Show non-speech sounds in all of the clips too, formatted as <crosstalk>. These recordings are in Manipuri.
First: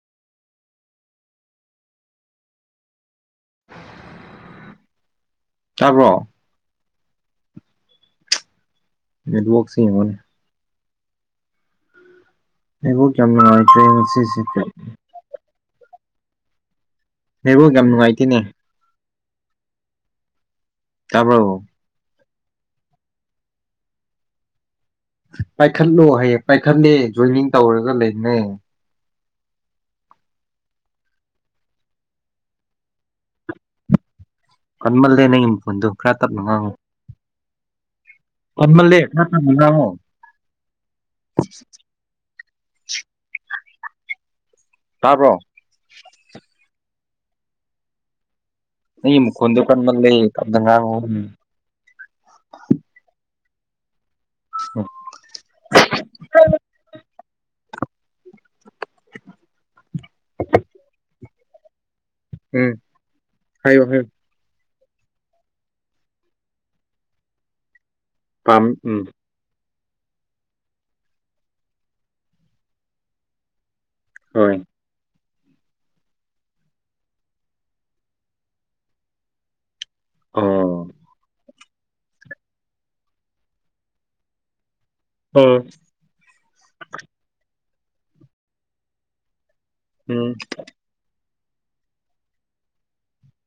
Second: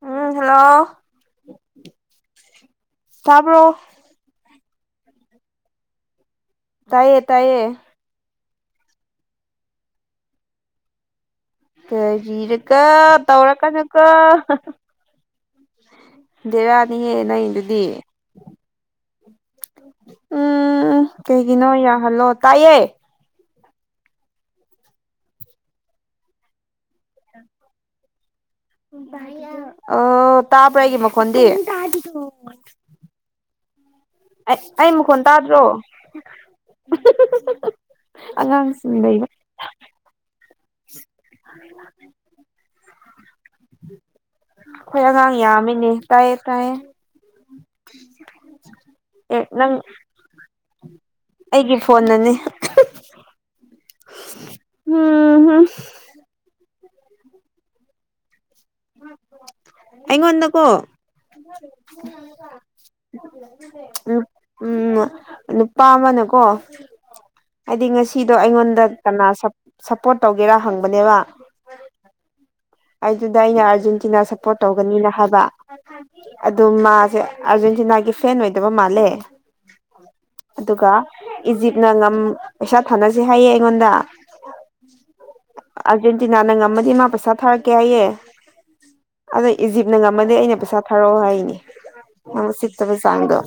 ꯎꯝ ꯍꯜꯂꯣ ꯇꯥꯕ꯭ꯔꯣ ꯇꯥꯕ꯭ꯔꯣ ꯇꯥꯏꯌꯦ ꯇꯥꯏꯌꯦ ꯅꯦꯠ ꯋꯥꯛꯁꯤ ꯌꯦꯡꯉꯨꯅꯦ ꯀꯔꯤꯔꯀꯣ ꯅꯦꯠꯋꯥꯛ ꯌꯥꯝ ꯅꯨꯡꯉꯥꯏꯇ꯭ꯔꯦ ꯇꯧꯔꯀꯅꯨ ꯀꯣ ꯉꯁꯤꯁꯦ ꯗꯦꯔꯥꯅꯤꯍꯦ ꯅꯦꯠꯋꯥꯛ ꯅꯪꯒꯤꯗꯨꯗꯤ ꯌꯥꯝ ꯅꯨꯡꯉꯥꯏꯇꯦꯅꯦ ꯎꯝ ꯇꯥꯕ꯭ꯔꯣ ꯀꯩꯒꯤꯅꯣ ꯌꯥ ꯍꯜꯂꯣ ꯇꯥꯏꯌꯦ ꯄꯥꯏꯈꯠꯂꯣ ꯍꯥꯏꯌꯦ ꯄꯥꯏꯈꯠꯂꯦ ꯖꯣꯏꯅꯤꯡ ꯇꯧꯔꯒ ꯂꯩꯕꯅꯦ ꯑ ꯇꯥꯕ꯭ꯔ ꯑꯩꯒꯤ ꯃꯈꯣꯟꯗꯤ ꯑꯩ ꯑꯩ ꯃꯈꯣꯟ ꯀꯟꯃꯜꯂꯦ ꯅꯪꯒꯤ ꯇꯥꯗ꯭ꯔꯣ ꯃꯈꯣꯟꯗꯣ ꯈꯔ ꯇꯞꯅ ꯉꯥꯡꯉꯣ ꯑꯉꯥꯡꯁꯤꯡ ꯀꯟꯃꯜꯂꯦ ꯈꯔ ꯂꯩꯕ ꯇꯞꯅ ꯉꯥꯡꯉꯣ INAUDIBLE ꯑꯩꯈꯣꯏ ꯇꯥꯕ꯭ꯔꯣ ꯑꯉꯥꯡ ꯌꯥꯝꯃꯤꯅꯦ ꯇꯥꯏꯌꯦ ꯇꯥꯌꯦ ꯅꯪꯒꯤ ꯃꯈꯣꯟꯗꯨ ꯀꯟꯃꯟꯂꯦ ꯇꯞꯅ ꯉꯥꯡꯉꯨ ꯑꯩꯒꯤ ꯐꯣꯟꯅꯅꯤ INAUDIBLE ꯑꯩꯉꯣꯟꯗꯥꯀꯣ ꯎꯝ ꯍꯥꯏꯌꯣ ꯍꯥꯏꯌꯣ ꯎꯝ ꯅꯨꯄꯥ ꯑꯃꯥꯅꯀꯣ ꯍꯥꯏꯗꯤ ꯉꯁꯤ ꯁꯤꯗꯣ ꯄꯥꯝ ꯑꯩꯉꯣꯟꯗ ꯎꯝ ꯀꯅꯥ ꯁꯞ ꯁꯞꯄꯣꯔꯠ ꯇꯧꯒꯦꯔꯥ ꯍꯪꯕꯅꯦꯕ ꯑꯗꯨꯗꯨꯗ ꯑꯩꯅ ꯑꯥꯔꯖꯦꯟꯇꯤ ꯍꯣꯏ ꯁꯞꯄꯣꯔꯠ ꯇꯧꯒꯅꯤꯅ ꯍꯥꯏꯕ ꯑꯗꯨ ꯃꯥꯖꯦ ꯑꯥꯔꯖꯦꯟꯇꯤꯅꯥꯒꯤ ꯐꯦꯟ ꯑꯣꯏꯗꯕ ꯃꯥꯜꯂꯦ ꯑꯣ ꯑꯗꯨꯒ ꯏꯖꯤꯞꯅ ꯉꯝ ꯄꯩꯁꯥ ꯊꯥꯅꯥꯁꯤ ꯍꯥꯏꯌꯦ ꯑꯩꯉꯣꯟꯗ ꯑꯣ ꯑꯥꯔꯖꯦꯟꯇꯤꯅꯥꯅ ꯉꯝꯃꯗꯤ ꯃꯥ ꯄꯩꯁꯥ ꯊꯥꯔꯛꯀꯦ ꯍꯥꯏꯌꯦ ꯑꯗꯩ ꯏꯖꯤꯞꯅ ꯎꯝ ꯉꯝꯃꯗꯤ ꯑꯩꯅ ꯄꯩꯁꯥ ꯊꯥꯔꯛꯑꯣ ꯍꯥꯏꯅꯦ ꯃꯥ ꯎꯁꯤꯠꯇꯕ ꯆꯥꯡꯗꯣ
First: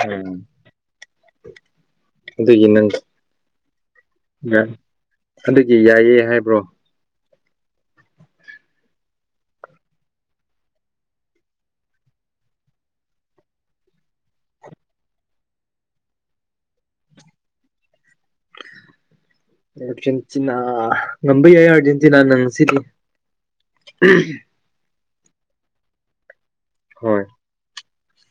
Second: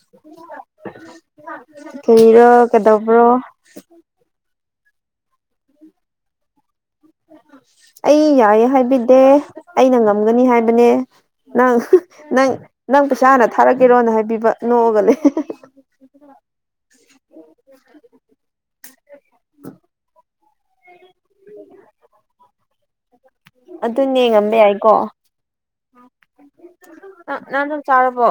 ꯎꯝ ꯀꯔꯤꯔꯣ-ꯀꯩꯗꯧꯕ꯭ꯔꯣ ꯌꯥ ꯑꯗꯨꯗꯤ ꯌꯥ ꯏꯌꯦ ꯍꯥꯏꯕ꯭ꯔꯣ ꯑꯩ ꯌꯥꯏꯌꯦ ꯍꯥꯏꯕꯗꯤ ꯑꯩꯅ ꯉꯝꯒꯅꯤ ꯍꯥꯏꯕꯅꯦ ꯅꯪ ꯅꯪ ꯅꯪ ꯄꯩꯁꯥ ꯍꯥꯟꯅ ꯊꯥꯔꯛꯀꯦꯔꯣꯅ ꯍꯥꯏꯕꯤꯕꯥ ꯅꯣꯛꯑꯒ ꯂꯩꯌꯦ INAUDIBLE ꯑꯥꯔꯖꯦꯟꯇꯤꯅꯥ ꯉꯝꯕ ꯌꯥꯏ ꯑꯥꯔꯖꯦꯟꯇꯤꯅꯥꯅ ꯉꯁꯤꯗꯤ ꯑꯗꯨꯅꯦꯉꯝꯕ ꯌꯥꯏꯀꯣ ꯍꯣꯏ ꯑꯥ ꯅꯥ ꯆꯥꯔꯕꯣ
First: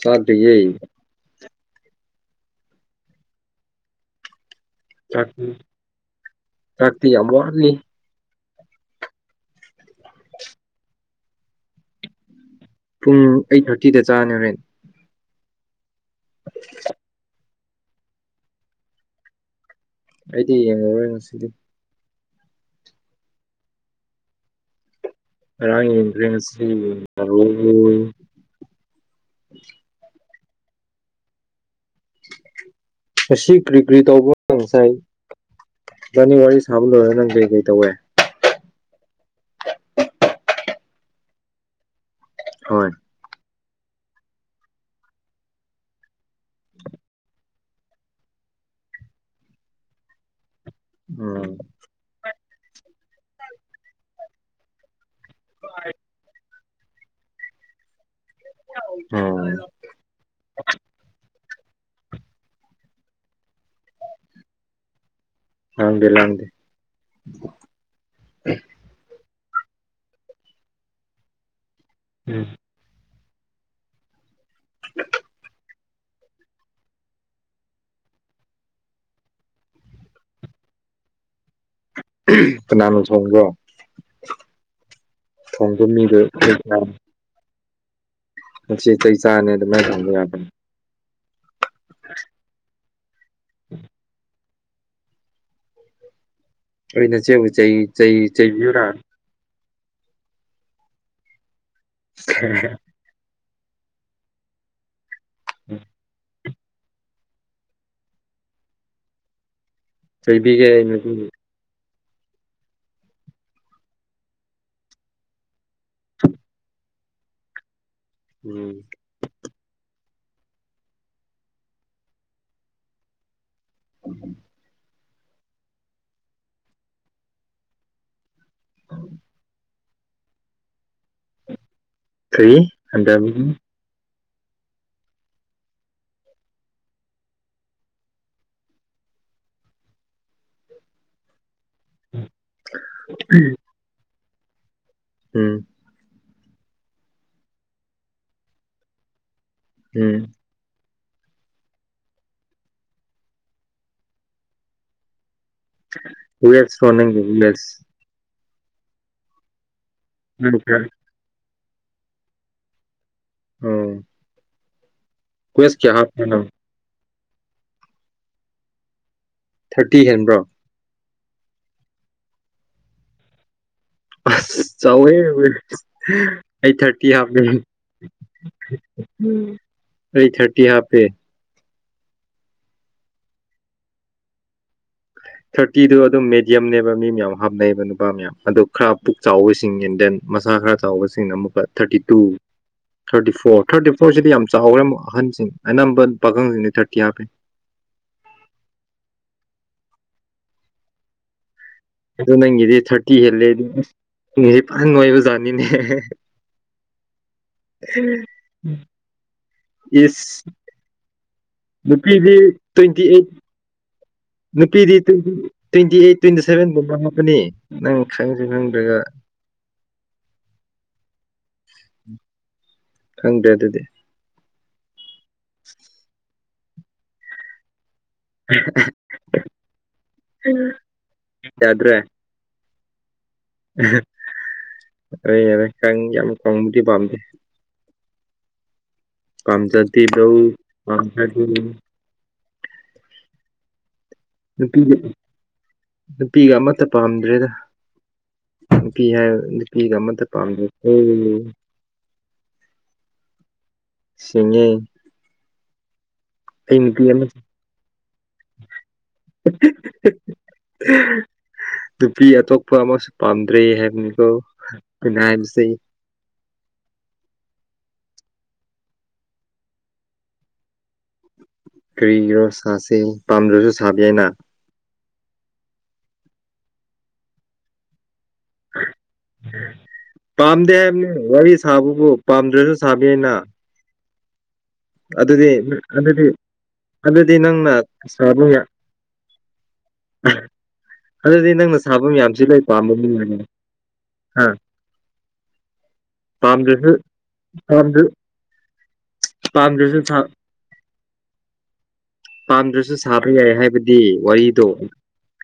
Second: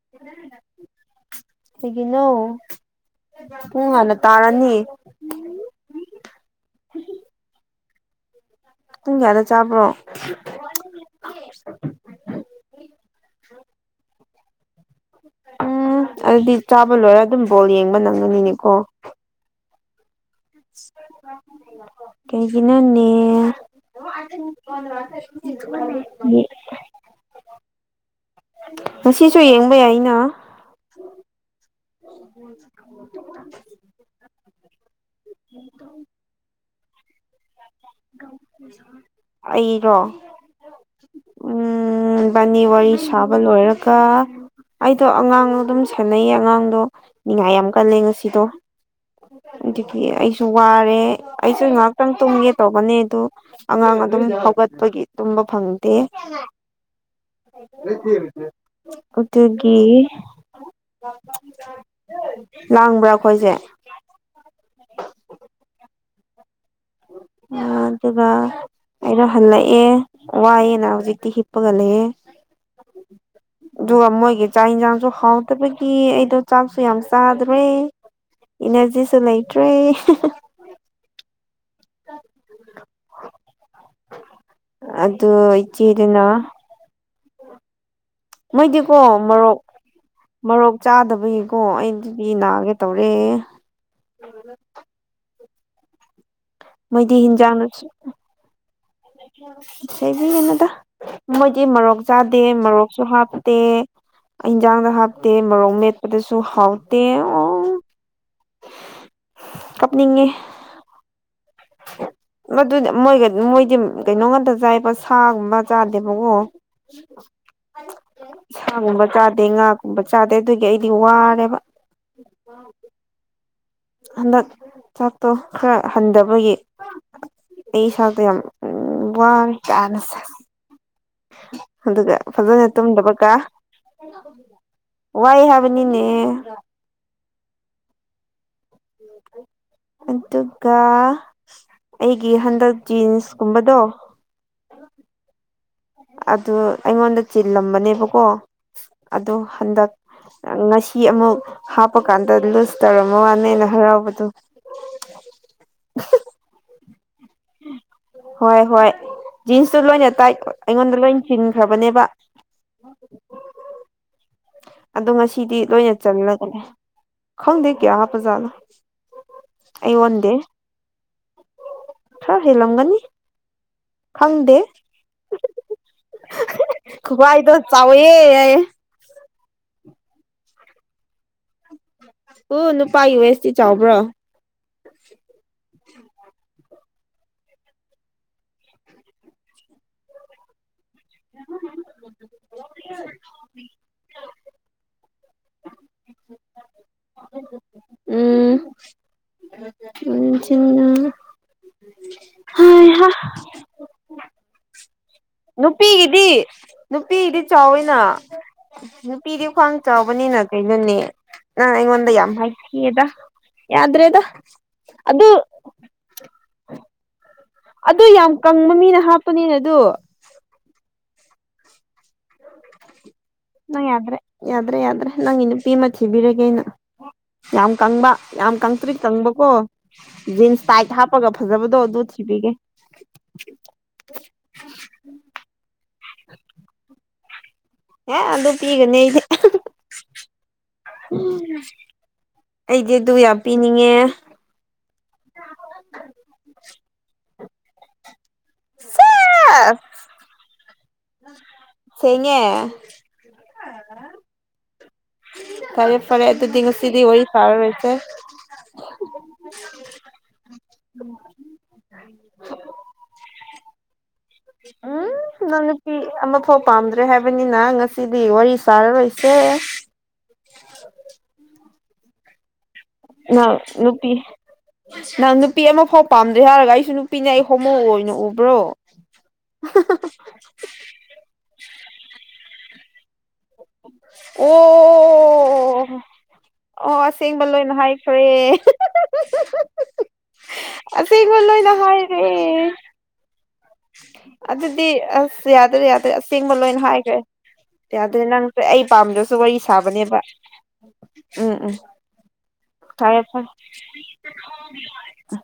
ꯆꯥꯗ꯭ꯔꯤꯌꯦ ꯀꯩꯒꯤꯅꯣ ꯄꯨꯡ ꯍꯥꯟꯅ ꯇꯥꯔꯅꯤ ꯆꯥꯛꯇꯤ- ꯆꯥꯛꯇꯤꯌꯥꯝ ꯋꯥꯠꯂꯤ ꯄꯨꯡ ꯀꯌꯥꯗ ꯆꯥꯕ꯭ꯔꯣ ꯄꯨꯡ ꯑꯩꯠ ꯊꯥꯔꯇꯤꯗ ꯆꯥꯅꯦ ꯍꯥꯏ ꯎꯪꯝ ꯑꯗꯨꯗꯤ ꯆꯥꯕ ꯂꯣꯏꯔ ꯑꯗꯨꯝ ꯕꯣꯜ ꯌꯦꯡꯕ ꯅꯪꯒꯅꯤꯅꯦꯀꯣ ꯑꯩꯗꯤ ꯌꯦꯡꯉꯔꯣꯏ ꯉꯁꯤꯗꯤ ꯀꯩꯒꯤꯅꯣꯅꯦ UNINTELLIGIBLE ꯉꯁꯤꯁꯨ ꯌꯦꯡꯕ ꯌꯥꯢꯅꯥ꯬ ꯑꯁꯤ ꯀ꯭ꯔꯤ ꯀ꯭ꯔꯤ ꯇꯧꯕ ꯉꯁꯥꯏ ꯏꯕꯥꯅꯤ ꯋꯥꯔꯤ ꯁꯥꯕ ꯂꯣꯏꯔ ꯂꯩ ꯀꯩ ꯀꯩ ꯇꯧꯋꯦ ꯑꯩꯗꯣ ꯎꯝꯎꯝ ꯕꯥꯅꯤ ꯍꯣꯏ ꯋꯥꯔꯤ ꯁꯥꯕ ꯂꯣꯏꯔꯀꯥ ꯑꯩꯗꯣ ꯑꯉꯥꯡꯗꯣ ꯑꯗꯨꯝ ꯁꯦꯅꯩꯌꯦ ꯑꯉꯥꯡꯗꯣ ꯅꯤꯡꯅꯤꯉꯥꯏ ꯌꯥꯝ ꯀꯜꯂꯦ ꯉꯁꯤꯗꯣ ꯑꯗꯨꯒꯤ ꯑꯩꯖꯨ ꯋꯥꯔꯦ ꯎꯝ ꯑꯩꯖꯨ ꯉꯍꯥꯛꯇꯪ ꯇꯨꯝꯒꯦ ꯇꯧꯕꯅꯦ ꯑꯗꯨ ꯑꯉꯥꯡ ꯇꯨꯝ ꯍꯧꯒꯠꯄꯒꯤ ꯇꯨꯝꯕ ꯐꯪꯗꯦ ꯎꯝ ꯑꯗꯨꯒꯤꯢ ꯂꯥꯡꯕ꯭ꯔꯥ ꯑꯈꯣꯏꯖꯦ INAUDIBLE INAUDIBLE ꯑꯥ ꯑꯗꯨꯒ ꯑꯩꯗꯣ ꯍꯜꯂꯛꯑꯦ ꯋꯥꯏꯑꯦꯅ ꯍꯧꯖꯤꯛꯇꯤ ꯍꯤꯞꯄꯒ ꯂꯩꯑꯦ ꯎꯝ ꯑꯗꯨꯒ ꯃꯣꯏꯒꯤ ꯆꯥꯛ ꯌꯦꯟꯁꯥꯡꯁꯨ ꯍꯥꯎꯗꯕꯒꯤ ꯑꯩꯗꯣ ꯆꯥꯛꯁꯨ ꯌꯥꯝ ꯆꯥꯗ꯭ꯔꯦ ꯏꯟꯅꯔꯖꯤꯁꯨ ꯂꯥꯏꯇ꯭ꯔꯦ ꯍꯤꯍꯤ ꯀꯅꯥꯅꯣ ꯊꯣꯡꯕꯣ ꯑꯗꯨ ꯊꯣꯡꯕ ꯃꯤꯗꯣ ꯏꯆꯦꯗꯨꯅ ꯅꯣ ꯃꯣꯏꯗꯤꯀꯣ ꯆꯥꯅꯤ ꯃꯣꯔꯣꯛ ꯑꯗꯨꯃꯥꯏꯅ ꯊꯣꯡꯕ ꯌꯥꯕꯅꯤ ꯃꯔꯣꯔꯣꯛ ꯆꯥꯗꯕꯒꯤ ꯑꯣ ꯑꯩ ꯑꯗꯨꯗꯤ ꯅꯥꯒꯦ ꯇꯧꯔꯦ ꯑꯩꯅꯦ ꯅꯆꯦꯕꯨ ꯆꯩ ꯆꯩ ꯆꯩꯕꯤꯌꯨꯔ ꯆꯩꯖꯤꯒꯅꯣꯗ ꯃꯣꯏꯗꯤ ꯃꯔꯣꯔꯣꯛ ꯆꯥꯗꯦ ꯃꯔꯣꯔꯣꯛꯁꯨ ꯍꯥꯞꯄ ꯇꯦ ꯏꯟꯖꯥꯡꯗ ꯍꯥꯞꯇꯦ ꯃꯔꯣꯡ ꯃꯦꯠꯄꯗꯁꯨ ꯗꯨ ꯍꯥꯎꯇꯦ ꯑꯣ ꯆꯩꯕꯤꯒꯦ ꯑꯩꯅꯗꯤ ꯃꯗꯨꯗꯤ ꯃꯣꯏꯒ ꯃꯣꯏꯗꯤ ꯀꯩꯅꯣ ꯉꯇ ꯆꯥꯏꯕ ꯁꯥꯒꯨꯝꯕ ꯆꯥꯗꯦ ꯃꯉꯣ ꯎꯝ ꯁꯥꯒꯨꯝꯕ ꯆꯥꯗꯦ ꯉꯥꯒꯨꯝꯕ ꯆꯥꯗꯦ ꯑꯗꯨꯒꯤ ꯑꯩꯗꯤ ꯋꯥꯔꯦꯕ ꯍꯟꯗꯛ ꯆꯥꯛꯇꯣ ꯈꯔ ꯍꯟꯊꯕꯒꯤ ꯑꯩ ꯆꯥꯛꯇꯣ ꯌꯥꯝ ꯎꯝ ꯋꯥ ꯀꯥꯏꯅ ꯁꯦꯁ ꯑꯗꯨꯒ ꯀꯔꯤ ꯐꯖꯅ ꯇꯨꯝ ꯗꯕꯀꯣ ꯍꯟꯗꯕꯒꯤ ꯋꯥꯏ ꯍꯥꯏꯕꯅꯤꯅꯦ ꯑꯗꯨꯒ ꯑꯩꯒꯤ ꯍꯟꯗꯛ ꯖꯤꯟꯁꯀꯨꯝꯕꯗꯣ ꯍꯝ ꯑꯗꯨ ꯑꯩꯉꯣꯟꯗ ꯆꯤꯜꯂꯝꯕꯅꯦꯕꯀꯣ ꯑꯗꯨ ꯍꯟꯗꯛ ꯎꯝ ꯉꯁꯤ ꯐꯤ ꯑꯃꯨꯛ ꯍꯥꯞꯄꯀꯥꯟꯗ ꯂꯨꯖ ꯇꯧꯔꯝꯕ ꯋꯥꯅꯦꯅ ꯍꯔꯥꯎꯕꯗꯨ ꯌꯦꯠꯌ ꯅꯪꯒꯤ ꯂꯦꯁ ꯍꯣꯏ ꯍꯣꯏ ꯖꯤꯟꯁꯇ ꯂꯣꯏ ꯇꯥꯏ ꯑꯩꯉꯣꯟꯗꯂꯣꯏ ꯈ꯭ꯔꯕꯅꯦꯕ ꯑꯣ ꯑꯗꯣ ꯉꯁꯤꯗꯤ ꯀ꯭ꯋꯦꯁ ꯀꯌꯥ ꯂꯣꯏꯅ ꯍꯥꯞꯄꯅꯣ ꯆꯜꯂꯒꯅꯦ ꯈꯪꯗꯦ ꯀꯌꯥ ꯍꯥꯄꯖꯥꯠꯅꯣ ꯊꯔꯇꯤ ꯍꯦꯟꯕ꯭ꯔꯣ ꯈꯔ ꯍꯦ ꯂꯝꯒꯅꯤ ꯑꯁ ꯆꯥꯎꯋꯦ <unintelligible> ꯑꯩ ꯊꯥꯔꯇꯤ ꯍꯥꯞꯄꯦ ꯈꯨꯕꯥꯏꯗꯣ ꯆꯥꯎꯋꯦ ꯌꯥꯏꯌꯦ ꯑꯩ ꯊꯥꯔꯇꯤ ꯍꯥꯞꯄꯦ ꯎ ꯅꯨꯄꯥꯒꯤ ꯋꯦꯁꯇꯤ ꯆꯥꯎꯕ꯭ꯔꯥ ꯊꯥꯔꯇꯤꯗꯨ ꯑꯗꯨꯝ ꯃꯤꯠ ꯌꯝꯅꯦꯕ ꯃꯤ ꯃꯌꯥꯝ ꯍꯥꯞꯅꯩꯕ ꯅꯨꯄꯥ ꯃꯌꯥꯝ ꯑꯗ ꯈꯔ ꯄꯨꯛ ꯆꯥꯎꯕꯁꯤꯡ ꯏꯟ ꯗꯦꯟ ꯃꯁꯥ ꯈꯔ ꯆꯥꯎꯕꯁꯤꯡꯅ ꯑꯃꯨꯛꯀ thirty two thirty four thirty ꯐꯣꯔꯁꯤꯗꯤ ꯌꯥꯝ ꯆꯥꯎꯈꯔꯦ ꯑꯃꯨꯛ ꯄꯥꯈꯟꯁꯤꯡ ꯑꯅꯝꯕ ꯄꯥꯈꯪꯁꯤꯡꯗꯤ ꯊꯥꯔꯇꯤ ꯍꯥꯞꯄꯦ ꯎꯝ ꯅꯨꯡꯊꯤꯟꯅ ꯑꯗꯨ ꯅꯪꯒꯤꯗꯤ ꯊꯥꯔꯇꯤ ꯍꯦꯜꯂꯦ <unintelligible> ꯅꯪꯒꯤꯖꯦ ꯐꯖꯟ ꯅꯣꯏꯕ ꯅꯨꯄꯤꯒꯤꯗꯤ ꯅꯨꯄꯤꯗꯤ ꯆꯥꯎꯋꯤꯅ ꯅꯨꯄꯤꯗꯤ ꯈ꯭ꯋꯥꯡ ꯆꯥꯎꯕꯅꯤꯅ ꯏꯁ ꯀꯩꯅꯣꯅꯦ ꯅꯪ ꯑꯩꯉꯣꯟꯗ ꯌꯥꯝ ꯅꯨꯄꯤꯗꯤ ꯇ꯭ꯋꯦꯟꯇꯤ ꯍꯥꯢꯊꯤꯌꯦꯗ ꯑꯩꯠ ꯌꯥꯗ꯭ꯔꯦꯗ ꯅꯨꯄꯤꯗꯤ ꯑꯗꯨ ꯇ꯭ꯋꯦꯟꯇꯤ ꯇ꯭ꯋꯦꯟꯇꯤ ꯑꯩꯠ ꯇ꯭ꯋꯦꯟꯇꯤ ꯁꯚꯦꯟꯒꯨꯝꯕ ꯍꯥꯞꯀꯅꯤ ꯑꯗꯨ ꯌꯥꯝ ꯀꯪꯕ ꯃꯤꯅ ꯍꯥꯞꯄꯅꯤꯅ ꯗꯨ ꯈꯪꯗꯦ ꯅꯪ ꯑꯗꯨꯗꯤ ꯌꯥꯗ꯭ꯔꯦ ꯌꯥꯗ꯭ꯔꯦ ꯌꯥꯗ꯭ꯔꯦ ꯅꯪꯒꯤ ꯅꯨꯄꯤ ꯑꯃ ꯊꯤꯕꯤꯔꯒꯦ ꯑꯩꯅ ꯌꯥꯝ ꯀꯪꯕ ꯌꯥꯝ ꯀꯪꯇ꯭ꯔꯤ ꯀꯪꯕꯀꯣ ꯖꯤꯟꯁ ꯇꯥꯏꯠ ꯍꯥꯞꯄꯒ ꯐꯖꯕꯗꯣ ꯑꯗꯨ ꯊꯤꯕꯤꯒꯦ <unintelligible> ꯍꯣꯏ ꯌꯥꯔꯦ ꯀꯪ ꯌꯥꯝ ꯀꯪꯕꯗꯤ ꯄꯥꯝꯗꯦ ꯑꯦ ꯑꯗꯨ ꯄꯤꯒꯅꯤ ꯄꯥꯝꯖꯗꯦꯗꯣ ꯄꯥꯝꯖꯗꯦ ꯅꯤꯡꯉꯦ ꯅꯨꯄꯤꯒ ꯅꯨꯄꯤꯒ ꯑꯃꯇ ꯄꯥꯝꯗ꯭ꯔꯦꯗ ꯅꯨꯄꯤ ꯍꯥꯏ ꯁꯦꯁ ꯅꯨꯄꯤꯒ ꯑꯃꯇ ꯄꯥꯝꯗꯦ ꯎꯪ ꯁꯦꯡꯉꯦ ꯁꯤꯡꯉꯦ ꯇꯥꯏꯞ ꯇꯨꯗꯤ ꯑꯩ ꯉꯁꯤꯗꯤ ꯅꯨꯄꯤ ꯋꯥꯔꯤ ꯑꯃ ꯁꯥꯔꯔꯣꯢꯁꯦ <unintelligible> ꯅꯨꯄꯤ ꯑꯇꯣꯞꯄ ꯑꯃꯁꯨ ꯄꯥꯝꯗ꯭ꯔꯦ ꯍꯥꯏꯕꯅꯤꯀꯣ ꯎꯝ ꯑꯩꯅ ꯅꯪ ꯍꯥꯏꯕꯁꯤ ꯅꯨꯄꯤ ꯑꯃ ꯐꯥꯎ ꯄꯥꯝꯗ꯭ꯔꯦ ꯍꯥꯏꯕꯅꯤ ꯅ ꯉꯁꯤꯗꯤ ꯋꯥꯔꯤ ꯁꯥꯔꯔꯣꯏꯁꯦ ꯀ꯭ꯔꯤꯒꯤꯔꯣ ꯁꯥꯁꯦ ꯅꯪ ꯄꯥꯝꯗ꯭ꯔꯁꯨ ꯁꯥꯕ ꯅꯨꯄꯤ ꯌꯥꯏꯅ ꯅꯪ ꯅꯨꯄꯤ ꯑꯃꯐꯥꯎ ꯄꯥꯝꯗꯦ ꯍꯥꯏꯔꯒ ꯑꯩꯁꯨ ꯅꯨꯄꯤꯅꯦ ꯑꯩ ꯍꯣꯃꯣ ꯑꯣꯏꯅ ꯎ ꯄꯥꯝꯗꯦ ꯍꯥꯏꯝꯅꯦ ꯋꯥꯔꯤꯁ ꯁꯥꯕꯕꯨ ꯄꯥꯝꯗ꯭ꯔꯁꯨ ꯁꯥꯕ ꯌꯥꯢꯅ ꯑꯗꯨꯗꯤ ꯅ ꯑꯣ ꯑꯗꯨꯗꯤ ꯑꯣ ꯑꯗꯨꯗꯤ ꯑꯁꯦꯡꯕ ꯂꯣꯏꯅ ꯅꯪꯅ ꯍꯥꯏꯈ꯭ꯔꯦ ꯁꯥꯕ ꯌꯥ ꯑꯁꯦꯡꯕ ꯑꯗꯨꯗꯤ ꯂꯣꯏꯅ ꯅꯪꯅ ꯁꯥꯕ ꯍꯥꯏꯔꯦ ꯃꯌꯥꯝꯁꯤ ꯂꯣꯏ ꯄꯥꯝꯕ ꯃꯤꯅꯅꯦ ꯑ ꯑꯗꯨꯗꯤ ꯑꯁ ꯌꯥꯗ꯭ꯔꯦ ꯌꯥꯗ꯭ꯔꯦ ꯑꯁꯦꯡꯕ ꯂꯣꯏꯟ ꯄꯥꯝꯗ꯭ꯔꯁꯨ ꯍꯥꯏꯒ꯭ꯔꯦ ꯄꯥꯝꯗ꯭ꯔ ꯌꯥꯗꯦ ꯅꯪꯁꯦ ꯑꯩ ꯄꯥꯝꯗ꯭ꯔꯁꯨ ꯋꯥꯔꯤ ꯄꯥꯝꯗ꯭ꯔꯁꯨ ꯁꯥꯕꯅꯦꯕ ꯁꯥ ꯎꯝ ꯎꯝ ꯄꯥꯝꯗ꯭ꯔꯁꯨ ꯐꯔꯦ ꯁꯥꯕ ꯐꯔꯦ ꯌꯥꯏ ꯍꯥꯏꯕꯗꯤ ꯋꯥꯔꯤꯗꯣ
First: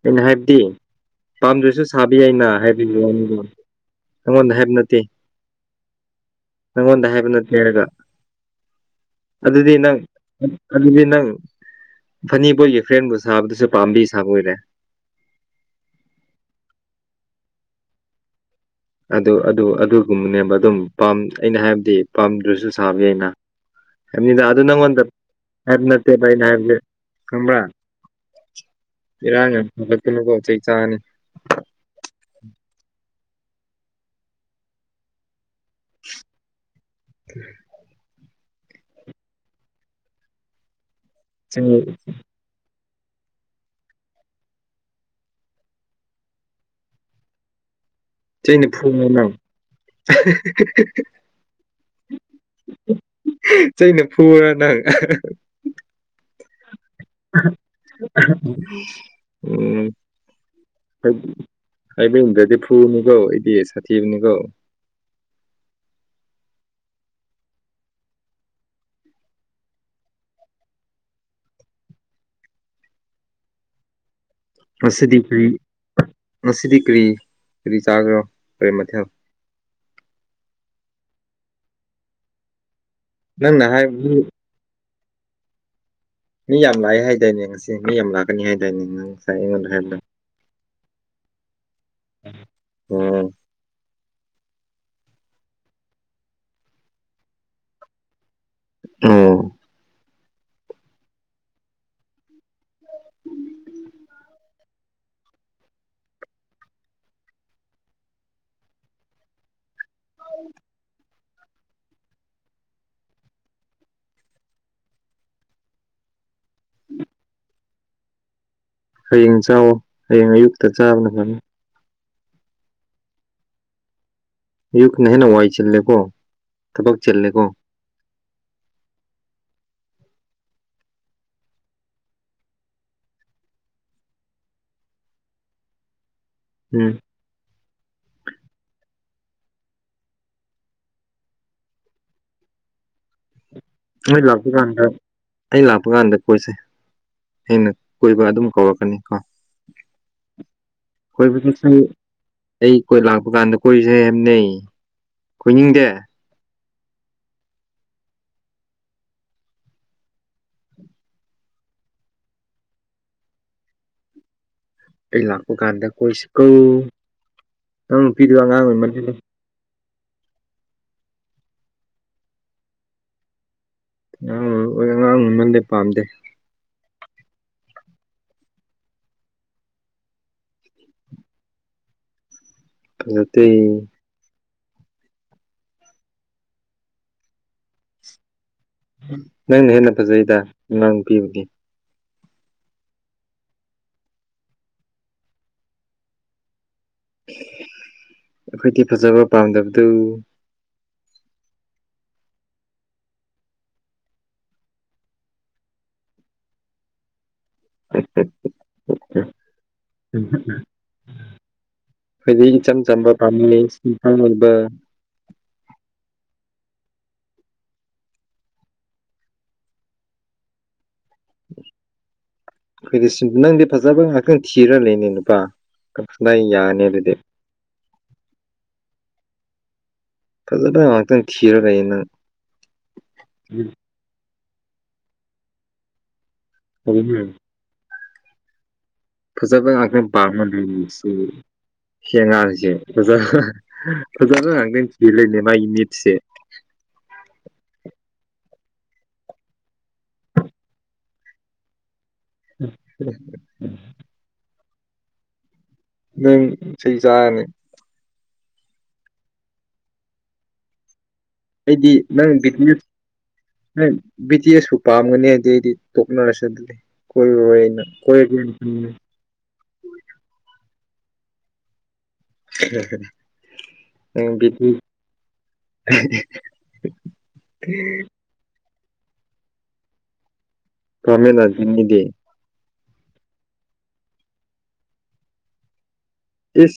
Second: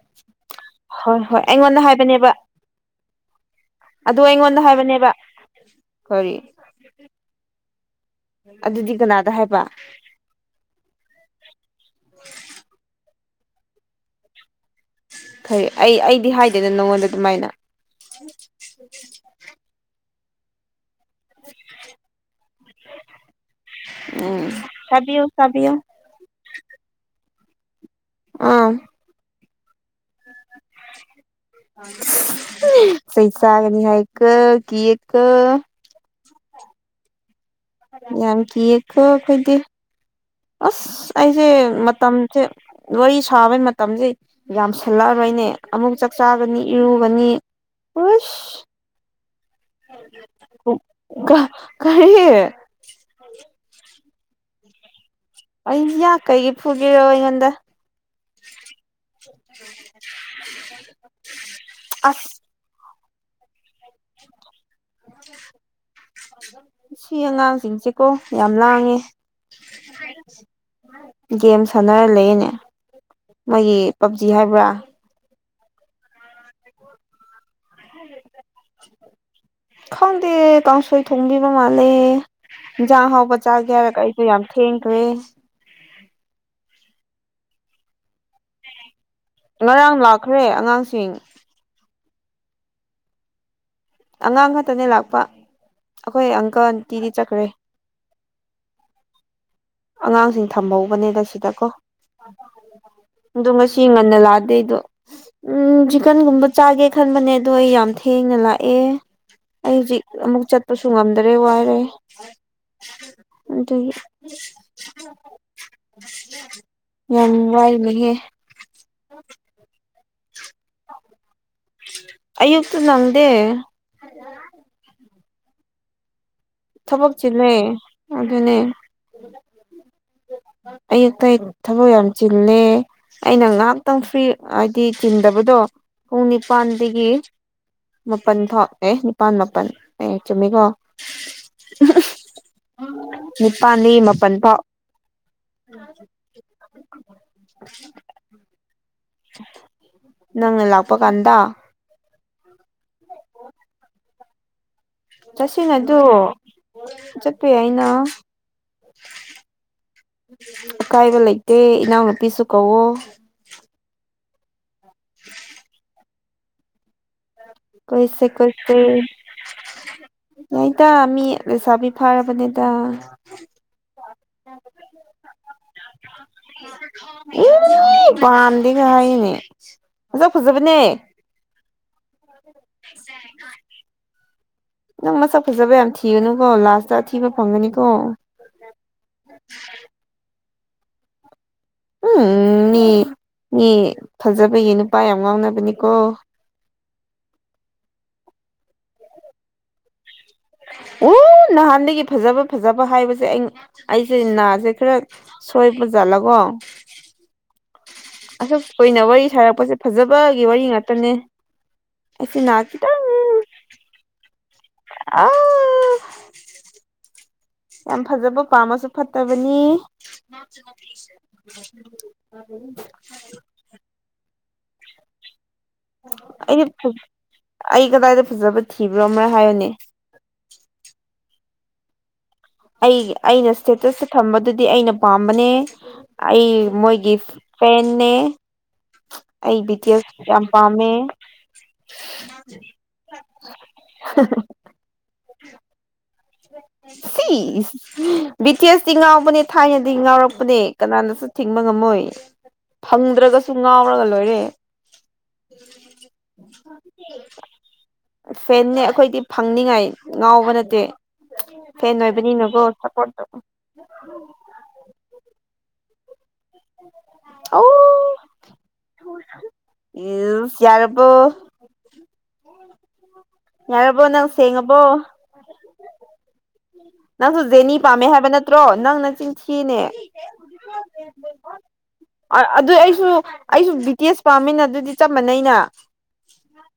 ꯑꯩꯅ ꯍꯥꯏꯕꯗꯤ ꯍꯣꯏ ꯍꯣꯏ ꯑꯩꯉꯣꯟꯗ ꯄꯥꯝꯗ꯭ꯔꯁꯨ ꯁꯥꯕ ꯍꯥꯏꯕꯅꯦꯕ ꯌꯥꯏꯅ ꯍꯥꯏꯕꯒꯤ ꯋꯥꯔꯤꯗꯣ ꯑꯗꯨ ꯅꯉꯣꯟꯗ ꯑꯩꯉꯣꯟꯗ ꯍꯥꯏꯕ ꯅꯠꯇꯦ ꯍꯥꯏꯕꯅꯦꯕ ꯀꯔꯤ ꯅꯉꯣꯟꯗ ꯍꯥꯏꯕ ꯅꯠꯇꯦ ꯍꯥꯏꯔꯒ ꯑꯗꯨꯗꯤ ꯀꯅꯥꯗ ꯍꯥꯏꯕ ꯑꯗꯨꯗꯤ ꯅꯪ ꯑꯗꯨꯗꯤ ꯅꯪ ꯐꯅꯤꯕꯣꯏꯒꯤ ꯐ꯭ꯔꯦꯟꯕꯨ ꯁꯥꯕꯗꯨꯁꯨ ꯄꯥꯝꯕꯤ ꯁꯥꯕ ꯑꯣꯏꯔꯦ ꯐꯩ ꯑꯩ ꯑꯩꯗꯤ ꯍꯥꯏꯗꯦꯅ ꯅꯪꯉꯣꯟꯗ ꯑꯗꯨꯃꯥꯏꯅ ꯑꯗꯨ ꯑꯗꯨ ꯑꯗꯨꯒꯨꯝꯕꯅꯦꯕ ꯑꯗꯨꯝ ꯑꯩꯅ ꯍꯥꯏꯕꯗꯤ ꯄꯥꯝꯗ꯭ꯔꯁꯨ ꯁꯥꯕ ꯌꯥꯏꯅ ꯑꯗꯨ ꯎꯝ ꯑꯗꯨ ꯅꯪꯉꯟꯗ ꯇꯥꯕꯤꯌꯨ ꯇꯥꯕꯤꯌꯨ ꯍꯥꯏꯕ ꯅꯠꯇꯦ ꯑꯩꯅ ꯍꯥꯏꯕꯗꯤ ꯈꯪꯑꯕ ꯑꯥ ꯆꯩ ꯆꯥꯅꯤ <unintelligible> ꯆꯒꯅꯤ ꯍꯥꯏꯀꯣ ꯀꯤꯀꯣ <inaudible> ꯌꯥꯝ ꯀꯤꯌꯦꯀꯣ ꯑꯩꯈꯣꯏꯗꯤ ꯑꯁ ꯑꯩꯁꯦ ꯆꯩ ꯃꯇꯝꯁꯦ ꯋꯥꯔꯤ ꯁꯥꯕꯩ ꯃꯇꯝꯁꯦ ꯌꯥꯝꯁꯜꯂꯛꯑꯔꯣꯏꯅꯦ ꯑꯃꯨꯛ ꯆꯥꯛ ꯆꯥꯒꯅꯤ ꯏꯔꯨꯒꯅꯤ <unintelligible> ꯑꯁ ꯍꯦꯍꯦꯍꯦꯍꯦ ꯀꯔꯤ ꯆꯩꯩꯅ ꯐꯨꯔꯥ ꯅꯪ ꯑꯌꯥ ꯀꯩꯒꯤ ꯐꯨꯒꯦꯔꯣ ꯑꯩꯉꯣꯟꯗ ꯎꯝ ꯑꯁ ꯍꯥꯏꯅꯤꯡꯗꯗꯤ ꯐꯨꯅꯤꯀꯣ ꯑꯩꯗꯤ ꯁꯥꯊꯤꯕꯅꯤꯀꯣ <inaudible> ꯁꯤ ꯑꯉꯥꯡꯁꯤꯡꯁꯤꯀꯣ ꯌꯥꯝ ꯂꯥꯡꯉꯦ ꯒꯦꯝ ꯁꯥꯟꯅꯔ ꯂꯩꯌꯦꯅꯦ ꯃꯣꯏꯒꯤ ꯍꯥꯏꯕ꯭ꯔꯥ ꯉꯁꯤꯗꯤ ꯀꯔꯤ ꯉꯁꯤꯗꯤ ꯀꯔꯤ ꯀꯔꯤ ꯆꯥꯒꯦꯔꯣ ꯀꯔꯤ ꯃꯊꯦꯜ ꯈꯪꯗꯤꯌꯦ ꯀꯥꯡꯁꯣꯏ ꯊꯣꯡꯕꯤꯕ ꯃꯥꯜꯂꯦ ꯍꯤꯟꯖꯥꯡ ꯑꯍꯥꯎꯕ ꯅꯪꯅ ꯆꯥꯒꯦ ꯍꯥꯏ ꯍꯥꯏꯔꯒ ꯃꯤ ꯑꯩꯗꯣ ꯌꯥꯝ ꯊꯦꯡꯈ꯭ꯔꯦ ꯃꯤ ꯌꯥꯝ ꯂꯥꯛꯑꯦ ꯍꯥꯏꯗꯥꯏꯅꯦ ꯉꯁꯤ ꯃꯤ ꯌꯥꯝ ꯂꯥꯛꯀꯅꯤ ꯍꯥꯏꯗꯥꯏꯅꯦ ꯑꯩꯉꯣꯟꯗ ꯉꯔꯥꯡ ꯍꯥꯏꯕꯗꯣ ꯂꯥꯛꯈ꯭ꯔꯦ ꯑꯉꯥꯡꯁꯤꯡ <unintelligible> ꯑꯉꯥꯡ ꯈꯛꯇꯅꯦ ꯂꯥꯛꯄ ꯑꯩꯈꯣꯏ ꯑꯪꯀꯜ ꯑꯟꯇꯤꯗꯤ ꯆꯠꯈ꯭ꯔꯦ ꯑꯣ ꯑꯉꯥꯡꯁꯤꯡ ꯊꯝꯍꯧꯕꯅꯦꯗ ꯁꯤꯗꯀꯣ ꯑꯗꯣ ꯉꯁꯤ ꯉꯟꯅ ꯂꯥꯛꯑꯗꯤ ꯑꯩꯗꯣ ꯎꯝ ꯆꯤꯛꯀꯟꯒꯨꯝꯕ ꯆꯥꯒꯦ ꯈꯟꯕꯅꯦ ꯑꯗꯣ ꯑꯩ ꯌꯥꯝ ꯊꯦꯡ ꯅꯥ ꯂꯥꯛꯑꯦ ꯑꯩ ꯍꯨꯖꯤꯛ ꯑꯃꯨꯛ ꯆꯠꯄꯁꯨ ꯉꯝꯗꯔꯦ ꯋꯥꯔꯦ ꯑꯗꯨꯒꯤ ꯌꯥꯝ ꯋꯥꯏꯅꯦꯍꯦ ꯍꯌꯦꯡ ꯆꯥꯋꯣ ꯍꯌꯦꯡ ꯑꯌꯨꯛꯇ ꯆꯥꯕꯅ ꯐꯅꯤ ꯑꯌꯨꯛꯇꯨ ꯅꯪꯗꯦ ꯑꯌꯨꯛꯅ ꯍꯦꯟꯅ ꯋꯥꯏ ꯆꯤꯜꯂꯦ ꯀꯣ ꯊꯕꯛ ꯆꯤꯜꯂꯦ ꯑꯗꯨꯅꯦ ꯑꯌꯨꯛꯇ ꯑꯩ ꯊꯕꯛ ꯌꯥꯝ ꯆꯤꯜꯂꯦ ꯑꯩꯅ ꯉꯍꯥꯛꯇꯪ ꯐ꯭ꯔꯤ ꯍꯥꯏꯗꯤ ꯆꯤꯟꯗꯕꯗꯣ ꯄꯨꯡ ꯎꯝ ꯅꯤꯄꯥꯟꯗꯒꯤ ꯃꯥꯄꯟ ꯐꯥꯎ ꯑꯦ ꯄꯥꯟ ꯃꯥꯄꯜ ꯑꯦ ꯆꯨꯝꯃꯤꯀꯣ ꯅꯤꯄꯥꯟꯗꯒꯤ ꯑꯩ ꯃꯥꯄꯟ ꯂꯥꯛꯄ ꯐꯥꯎ ꯀꯥꯟꯗ ꯑꯩ ꯂꯥꯛꯄ ꯀꯥꯟꯗ ꯀꯣꯏꯁꯦ ꯑꯩꯅ ꯀꯣꯏꯕ ꯑꯗꯨꯝ ꯀꯧꯔꯣ ꯅꯪꯅ ꯂꯥꯛꯄ ꯀꯥꯟꯗ ꯀꯣꯏꯕ ꯆꯠꯁꯤ ꯑꯩ ꯀꯣꯏ ꯂꯥꯛꯄ ꯀꯥꯟꯗ ꯀꯣꯏꯁꯦ ꯍꯥꯏꯝꯅꯦ ꯆꯠꯁꯤꯅꯗꯣ ꯆꯠꯄ ꯌꯥꯏꯅ ꯑꯀꯥꯏꯕ ꯂꯩꯇꯦ ꯏꯅꯥꯎꯅꯨꯄꯤꯁꯨ ꯀꯧꯋꯣ ꯑꯩ ꯂꯥꯛꯄ ꯀꯥꯟꯗ ꯀꯣꯏꯁꯤꯀꯣ ꯅꯅꯥꯎꯅꯨꯄꯤꯗꯨ ꯑꯉꯥꯡ ꯑꯣꯏꯃꯟꯂꯤꯅꯦ ꯑꯣꯏꯗ ꯃꯤ ꯂꯩꯁꯥꯕꯤ ꯐꯔꯕꯅꯤꯗ ꯑꯩ ꯑꯉꯥꯡ ꯑꯣꯏꯃꯟꯂꯦ ꯄꯥꯝꯗꯦ ꯎ ꯄꯥꯝꯗꯦꯒ ꯍꯥꯏꯌꯦꯅꯦ ꯃꯁꯛ ꯐꯖꯕꯅꯦ <inaudible> ꯐꯖꯇꯦ ꯅꯪ ꯃꯁꯛ ꯐꯖꯕ ꯌꯥꯝ ꯊꯤꯒꯅꯨꯀꯣ ꯂꯥꯁꯇ ꯑꯊꯤꯕ ꯐꯪꯒꯅꯤꯀꯣ ꯅꯪꯅ ꯍꯦꯟꯅ ꯐꯖꯩꯗ ꯅꯅꯥꯎꯅꯨꯄꯤꯕꯨꯗꯤ ꯎꯨꯝ ꯃꯤ ꯃꯤ ꯐꯖꯕꯒꯤ ꯅꯨꯄꯥ ꯌꯥꯝ ꯉꯥꯎꯅꯕꯅꯤꯀꯣ ꯑꯩꯈꯣꯏꯗꯤ ꯐꯖꯕ ꯄꯥꯝꯗꯕꯗꯨ ꯎ ꯅꯍꯥꯟꯗꯒꯤ ꯐꯖꯕ ꯐꯖꯕ ꯍꯥꯏꯕꯁꯦ ꯑꯩ ꯑꯩꯁꯦ ꯅꯥꯁꯦ ꯈꯔ ꯁꯣꯏ ꯄꯖꯥꯠꯂꯀꯣ ꯑꯁꯨꯛ ꯀꯨꯏꯅ ꯋꯥꯔꯤ ꯁꯥꯔꯛꯄꯁꯦ ꯐꯖꯕꯒꯤ ꯋꯥꯔꯤ ꯉꯥꯛꯇꯅꯦ ꯑꯩꯁꯦ ꯑꯩꯈꯣꯏꯗꯤ ꯅꯥ ꯏꯆꯝ ꯆꯝꯕ <unintelligible> ꯑꯥ ꯌꯥꯝ ꯐꯖꯕ ꯄꯥꯝꯃꯁꯨ ꯐꯠꯇꯕꯅꯦ ꯑꯩꯈꯣꯏꯗꯤ ꯁꯤꯝ ꯅꯪꯗꯤ ꯐꯖꯕ ꯉꯥꯛꯀ ꯊꯤꯔ ꯂꯩꯅꯦ ꯅꯨꯄꯥ ꯀꯗꯥꯏ ꯌꯥꯅꯤ ꯑꯩꯗꯤ ꯑꯗꯨꯗꯤ ꯑꯩ ꯀꯗꯥꯏꯗ ꯐꯖꯕ ꯊꯤꯕ꯭ꯔꯣ ꯑꯃꯔꯛ ꯍꯥꯏꯌꯨꯅꯦ ꯐꯖꯕ ꯉꯥꯛꯛꯇ ꯊꯤꯔ ꯂꯩꯌꯦ ꯅꯪ ꯑꯩ ꯑꯩꯅ ꯏꯁꯇꯦꯇꯁ ꯊꯝꯕꯗꯨꯗꯤ ꯑꯩꯅ ꯄꯥꯝꯕꯅꯦ ꯑꯩ ꯃꯣꯏꯒꯤ ꯐꯦꯟꯅꯦ ꯑꯩ ꯐꯖꯕ ꯕꯤ ꯇꯤ ꯉꯛꯇ ꯑꯦꯁ ꯌꯥꯝ ꯄꯝꯃꯗꯤ ꯄꯥꯝꯃꯦ ꯅꯨꯡꯁꯤ ꯁꯤ ꯑꯉꯥꯡꯁꯦ ꯐꯖꯕ ꯐꯖꯕ ꯉꯥꯛꯇ ꯊꯤ ꯂꯩꯅꯦ ꯃꯥꯒꯤ ꯅꯤꯠꯁꯦ <inaudible> ꯁꯤ ꯕ꯭ꯤꯇꯁꯇꯤ ꯉꯥꯎꯕꯅꯦ ꯊꯥꯏꯅꯗꯤ ꯉꯥꯎꯔꯛꯄꯅꯦ ꯀꯅꯥꯅꯁꯨ ꯊꯤꯡꯕ ꯉꯝꯃꯣꯏ ꯐꯪꯗ꯭ꯔꯒꯁꯨ ꯉꯥꯎꯔꯒ ꯂꯣꯏꯔꯦ ꯅꯪ ꯆꯩ ꯆꯔꯥꯅꯤ ꯐꯦꯟꯅꯦ ꯑꯩꯈꯣꯏꯗꯤ ꯐꯪꯅꯤꯡꯉꯥꯏ ꯉꯥꯎꯕ ꯅꯠꯇꯦ ꯑꯩꯗꯤ ꯐꯦꯟ ꯅꯪ ꯑꯣꯏꯕꯅꯤꯅꯀꯣ ꯕꯤꯗꯤ ꯁꯞꯄꯣꯔꯠ ꯇꯧ ꯅꯪ ꯕꯤꯗꯤ ꯑꯦꯁꯨ ꯄꯥꯝꯒꯅꯤ ꯍꯥꯏꯗꯤ ꯑꯩꯗꯤ ꯇꯣꯛꯅꯔꯁꯦ ꯑꯗꯨꯗꯤ ꯀꯣꯏꯔꯑꯣꯏ ꯅꯪ ꯑꯧ ꯀꯣꯏ ꯑꯣ <unintelligible> ꯌꯥꯔꯕꯣ ꯅꯪ ꯕꯤ ꯇꯤ ꯁꯦꯡꯉꯕꯣ ꯑꯦꯁ <inaudible> ꯅꯪꯁꯨ ꯖꯦꯅꯤ ꯄꯥꯝꯃꯦ ꯍꯥꯏꯕ ꯅꯠꯇ꯭ꯔꯣ ꯅꯪ ꯅꯆꯤꯟ ꯊꯤꯅꯦ ꯄꯝꯃꯦꯅ ꯖꯦꯅꯤꯗꯤ ꯁꯨ ꯑꯩꯁꯨ ꯕ꯭ꯔꯤꯇꯦꯁ ꯄꯥꯝꯃꯤꯅ ꯑꯗꯨꯗꯤ ꯆꯞ ꯃꯥꯟꯅꯩꯩꯅ ꯏꯁ